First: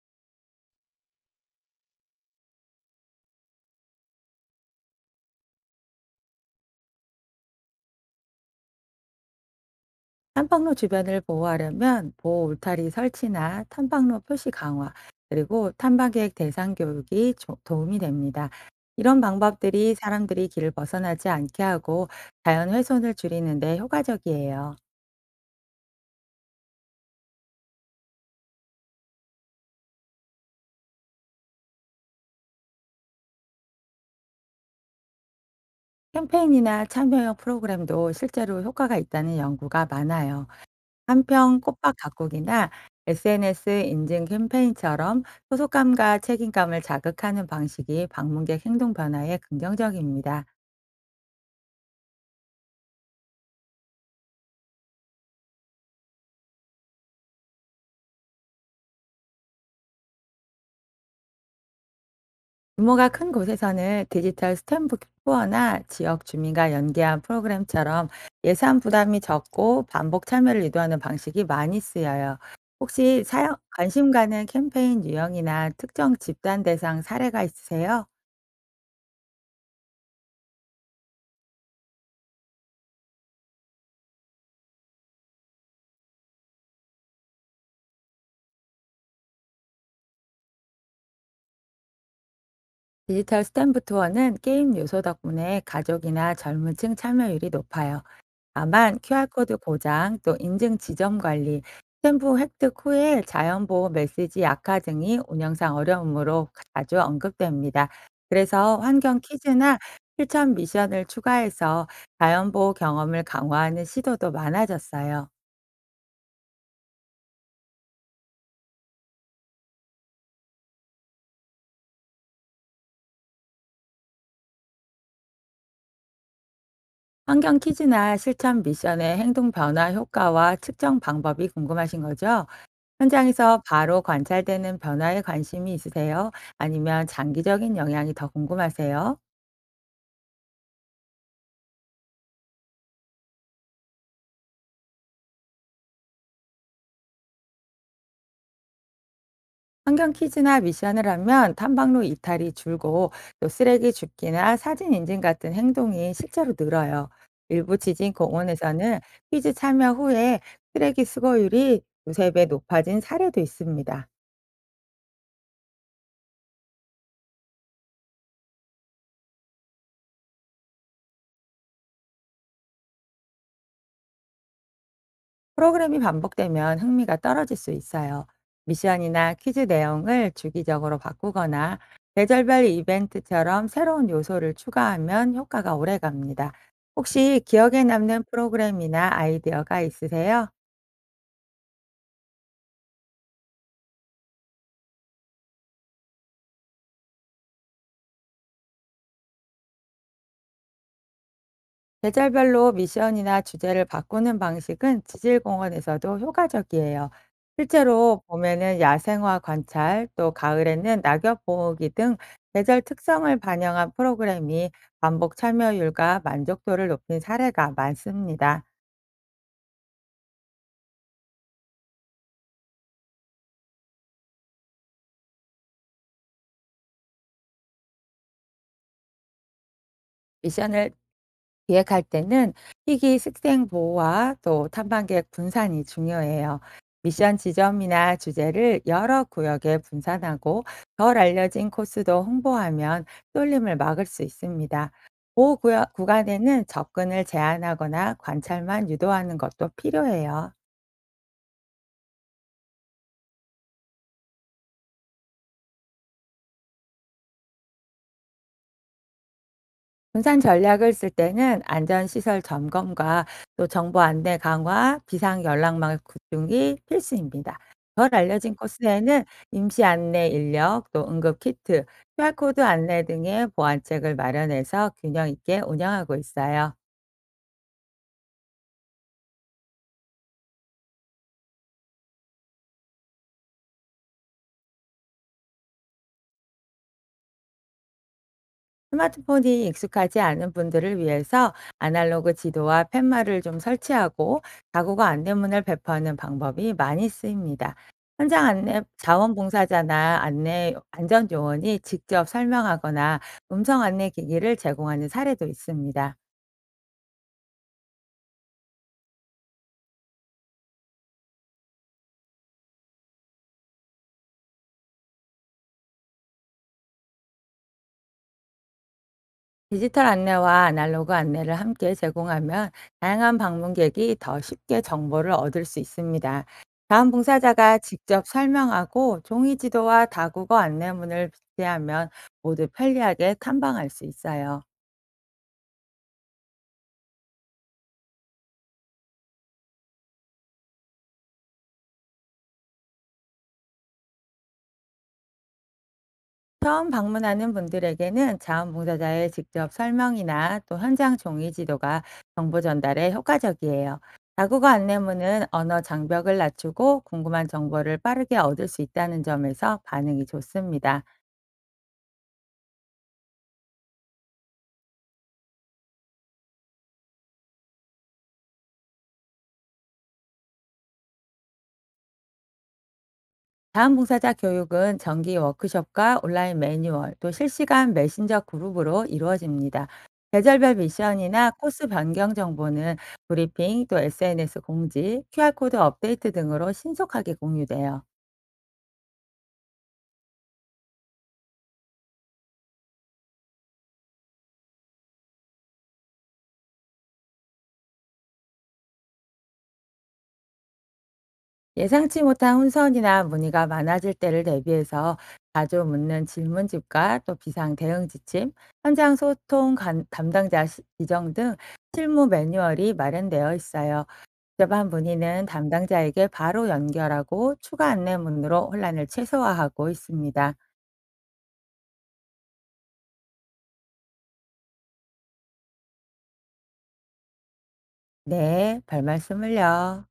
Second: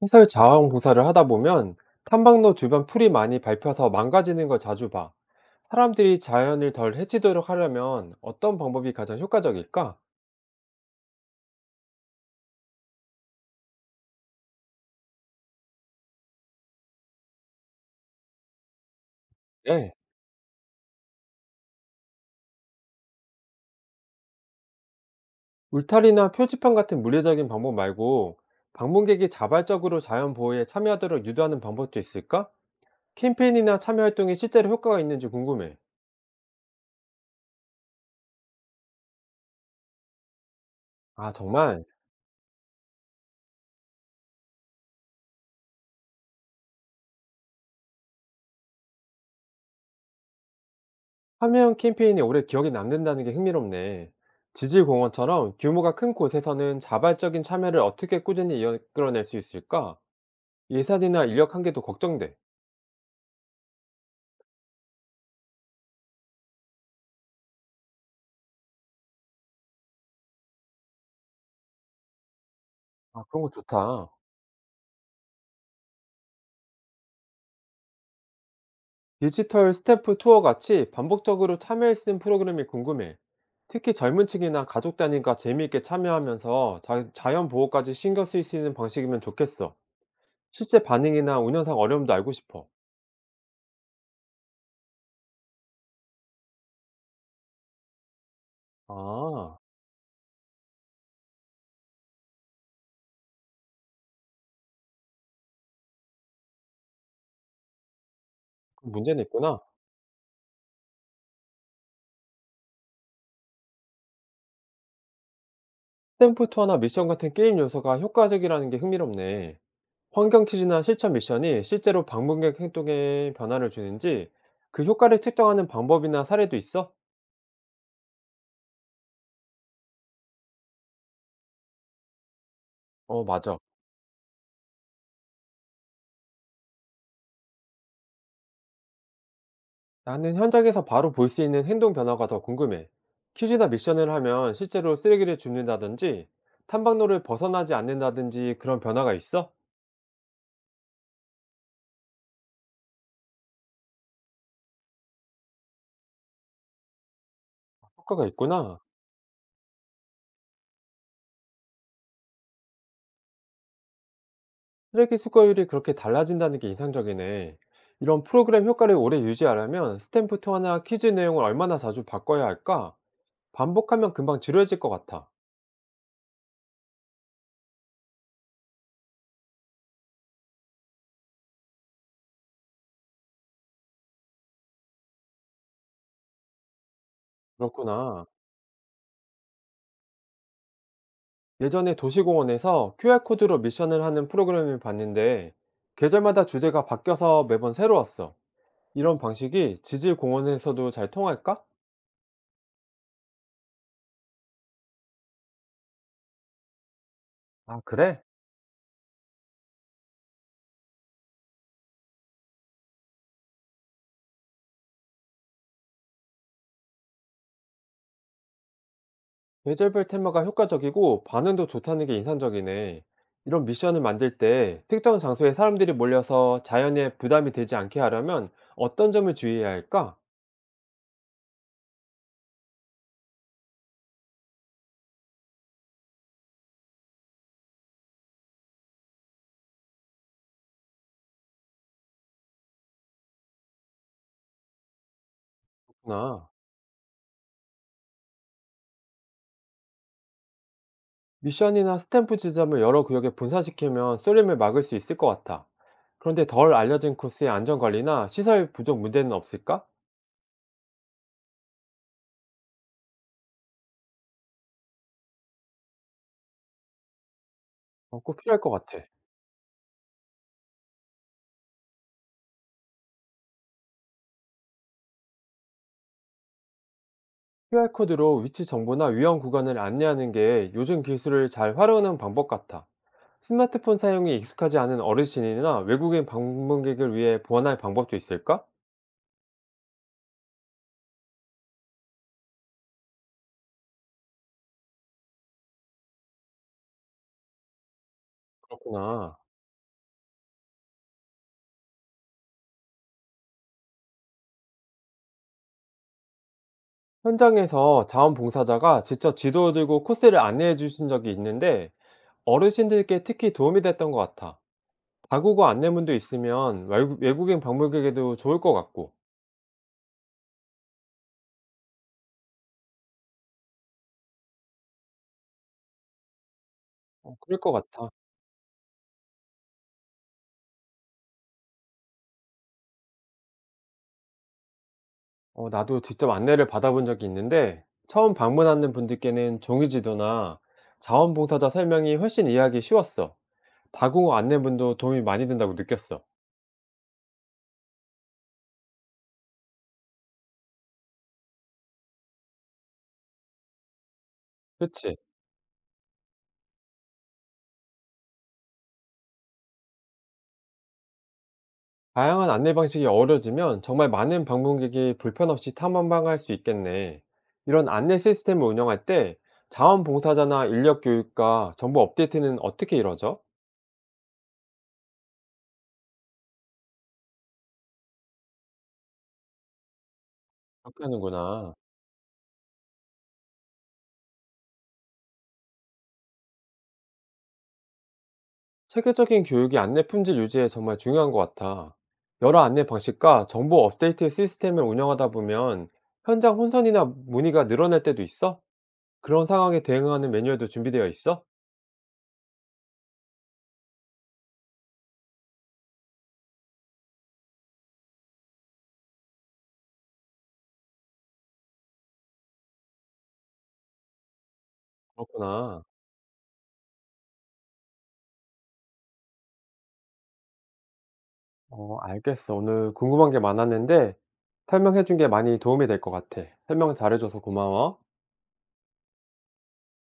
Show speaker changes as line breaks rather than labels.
해설 자원봉사를 하다 보면 탐방로 주변 풀이 많이 밟혀서 망가지는 걸 자주 봐. 사람들이 자연을 덜 해치도록 하려면 어떤 방법이 가장 효과적일까?
탐방로 주변을 보호하려면 보호 울타리 설치나 탐방로 표시 강화, 그리고 탐방객 대상 교육이 도움이 됩니다. 이런
네.
방법들이 사람들이 길을 벗어나지 않게 하고 자연 훼손을 줄이는 데 효과적이에요.
울타리나 표지판 같은 물리적인 방법 말고 방문객이 자발적으로 자연 보호에 참여하도록 유도하는 방법도 있을까? 캠페인이나 참여 활동이 실제로 효과가 있는지 궁금해.
캠페인이나 참여형 프로그램도 실제로 효과가 있다는 연구가 많아요.
아,
한편
정말?
꽃밭 가꾸기나 SNS 인증 캠페인처럼 소속감과 책임감을 자극하는 방식이 방문객 행동 변화에 긍정적입니다.
화면 캠페인이 오래 기억에 남는다는 게 흥미롭네. 지질공원처럼 규모가 큰 곳에서는 자발적인 참여를 어떻게 꾸준히 이끌어낼 수 있을까? 예산이나 인력 한계도 걱정돼.
규모가 큰 곳에서는 디지털 스탬프 투어나 지역 주민과 연계한 프로그램처럼 예산 부담이 적고 반복 참여를 유도하는 방식이 많이 쓰여요. 혹시
아, 그런 거
사용,
좋다.
관심 가는 캠페인 유형이나 특정 집단 대상 사례가 있으세요?
디지털 스태프 투어 같이 반복적으로 참여할 수 있는 프로그램이 궁금해. 특히 젊은 층이나 가족 단위가 재미있게 참여하면서 자연 보호까지 신경 쓸 수 있는 방식이면 좋겠어. 실제 반응이나 운영상 어려움도 알고 싶어.
디지털 스탬프 투어는 게임 요소 덕분에 가족이나 젊은 층 참여율이 높아요. 다만 QR코드
아,
고장, 또 인증 지점 관리, 스탬프 획득 후에 자연보호 메시지 약화 등이 운영상 어려움으로 자주 언급됩니다. 그래서
그런
환경
문제는 있구나.
퀴즈나 실천 미션을 추가해서 자연보호 경험을 강화하는 시도도 많아졌어요.
템포어나 미션 같은 게임 요소가 효과적이라는 게 흥미롭네. 환경 퀴즈나 실천 미션이 실제로 방문객 행동에 변화를 주는지 그 효과를 측정하는 방법이나 사례도 있어?
환경 퀴즈나 실천 미션의 행동 변화 효과와 측정 방법이 궁금하신 거죠?
어, 맞아.
현장에서 바로 관찰되는 변화에 관심이 있으세요? 아니면 장기적인 영향이 더 궁금하세요?
나는 현장에서 바로 볼 수 있는 행동 변화가 더 궁금해. 퀴즈나 미션을 하면 실제로 쓰레기를 줍는다든지 탐방로를 벗어나지 않는다든지 그런 변화가 있어?
환경 퀴즈나 미션을 하면 탐방로 이탈이 줄고 또 쓰레기 줍기나 사진 인증 같은 행동이 실제로 늘어요. 일부 지진
효과가 있구나.
공원에서는 퀴즈 참여 후에 쓰레기 수거율이 두세 배 높아진 사례도 있습니다.
쓰레기 수거율이 그렇게 달라진다는 게 인상적이네. 이런 프로그램 효과를 오래 유지하려면 스탬프토나 퀴즈 내용을 얼마나 자주 바꿔야 할까? 반복하면 금방 지루해질 것 같아.
프로그램이 반복되면 흥미가 떨어질 수 있어요. 미션이나 퀴즈 내용을 주기적으로 바꾸거나 계절별 이벤트처럼 새로운 요소를 추가하면 효과가 오래 갑니다. 혹시 기억에 남는
그렇구나.
프로그램이나 아이디어가 있으세요?
예전에 도시공원에서 QR코드로 미션을 하는 프로그램을 봤는데, 계절마다 주제가 바뀌어서 매번 새로웠어. 이런 방식이 지질공원에서도 잘 통할까?
계절별로 미션이나 주제를 바꾸는 방식은 지질공원에서도 효과적이에요.
아,
실제로
그래?
봄에는 야생화 관찰, 또 가을에는 낙엽 보호기 등 계절 특성을 반영한 프로그램이 반복 참여율과 만족도를 높인 사례가 많습니다.
계절별 테마가 효과적이고 반응도 좋다는 게 인상적이네. 이런 미션을 만들 때 특정 장소에 사람들이 몰려서 자연에 부담이 되지 않게 하려면 어떤 점을 주의해야 할까?
미션을 기획할 때는 희귀 식생 보호와 또 탐방객 분산이 중요해요. 미션 지점이나 주제를 여러 구역에 분산하고 덜 알려진 코스도 홍보하면 쏠림을 막을 수 있습니다. 보호 구역
나
구간에는 접근을 제한하거나 관찰만 유도하는 것도 필요해요.
미션이나 스탬프 지점을 여러 구역에 분산시키면 쏠림을 막을 수 있을 것 같아. 그런데 덜 알려진 코스의 안전관리나 시설 부족 문제는 없을까?
분산 전략을 쓸 때는 안전시설 점검과 또 정보 안내 강화, 비상 연락망 구축이 필수입니다. 덜
어, 꼭
알려진
필요할 것 같아.
코스에는 임시 안내 인력, 또 응급 키트, QR코드 안내 등의 보안책을 마련해서 균형 있게 운영하고 있어요.
QR코드로 위치 정보나 위험 구간을 안내하는 게 요즘 기술을 잘 활용하는 방법 같아. 스마트폰 사용이 익숙하지 않은 어르신이나 외국인 방문객을 위해 보완할 방법도 있을까?
스마트폰이 익숙하지 않은 분들을 위해서 아날로그 지도와 팻말을 좀 설치하고 가구가 안내문을 배포하는 방법이 많이 쓰입니다. 현장 안내
그렇구나.
자원봉사자나 안내 안전 요원이 직접 설명하거나 음성 안내 기기를 제공하는 사례도 있습니다.
현장에서 자원봉사자가 직접 지도를 들고 코스를 안내해 주신 적이 있는데 어르신들께 특히 도움이 됐던 것 같아. 다국어 안내문도 있으면 외국인 방문객에도 좋을 것 같고,
디지털 안내와 아날로그 안내를 함께 제공하면 다양한 방문객이 더 쉽게 정보를 얻을 수 있습니다. 다음
어, 그럴 것
봉사자가
같아.
직접 설명하고 종이 지도와 다국어 안내문을 비대하면 모두 편리하게 탐방할 수 있어요.
어, 나도 직접 안내를 받아본 적이 있는데 처음 방문하는 분들께는 종이 지도나 자원봉사자 설명이 훨씬 이해하기 쉬웠어. 다국어 안내문도 도움이 많이 된다고 느꼈어.
처음 방문하는 분들에게는 자원봉사자의 직접 설명이나 또 현장 종이 지도가 정보 전달에 효과적이에요. 다국어
그치.
안내문은 언어 장벽을 낮추고 궁금한 정보를 빠르게 얻을 수 있다는 점에서 반응이 좋습니다.
다양한 안내 방식이 어우러지면 정말 많은 방문객이 불편 없이 탐험방할 수 있겠네. 이런 안내 시스템을 운영할 때 자원봉사자나 인력 교육과 정보 업데이트는 어떻게 이루어져?
다음 봉사자 교육은 정기 워크숍과 온라인 매뉴얼, 또 실시간 메신저 그룹으로 이루어집니다. 계절별
그렇게
미션이나
하는구나.
코스 변경 정보는 브리핑, 또 SNS 공지, QR코드 업데이트 등으로 신속하게 공유돼요.
체계적인 교육이 안내 품질 유지에 정말 중요한 것 같아. 여러 안내 방식과 정보 업데이트 시스템을 운영하다 보면 현장 혼선이나 문의가 늘어날 때도 있어? 그런 상황에 대응하는 매뉴얼도 준비되어 있어?
예상치 못한 혼선이나 문의가 많아질 때를 대비해서 자주 묻는 질문집과 또 비상 대응 지침, 현장 담당자 지정 등 실무 매뉴얼이 마련되어 있어요. 복잡한 문의는
그렇구나.
담당자에게 바로 연결하고 추가 안내문으로 혼란을 최소화하고 있습니다.
알겠어. 오늘 궁금한 게 많았는데 설명해 준게 많이 도움이 될 것 같아. 설명 잘해 줘서 고마워.
네, 별말씀을요.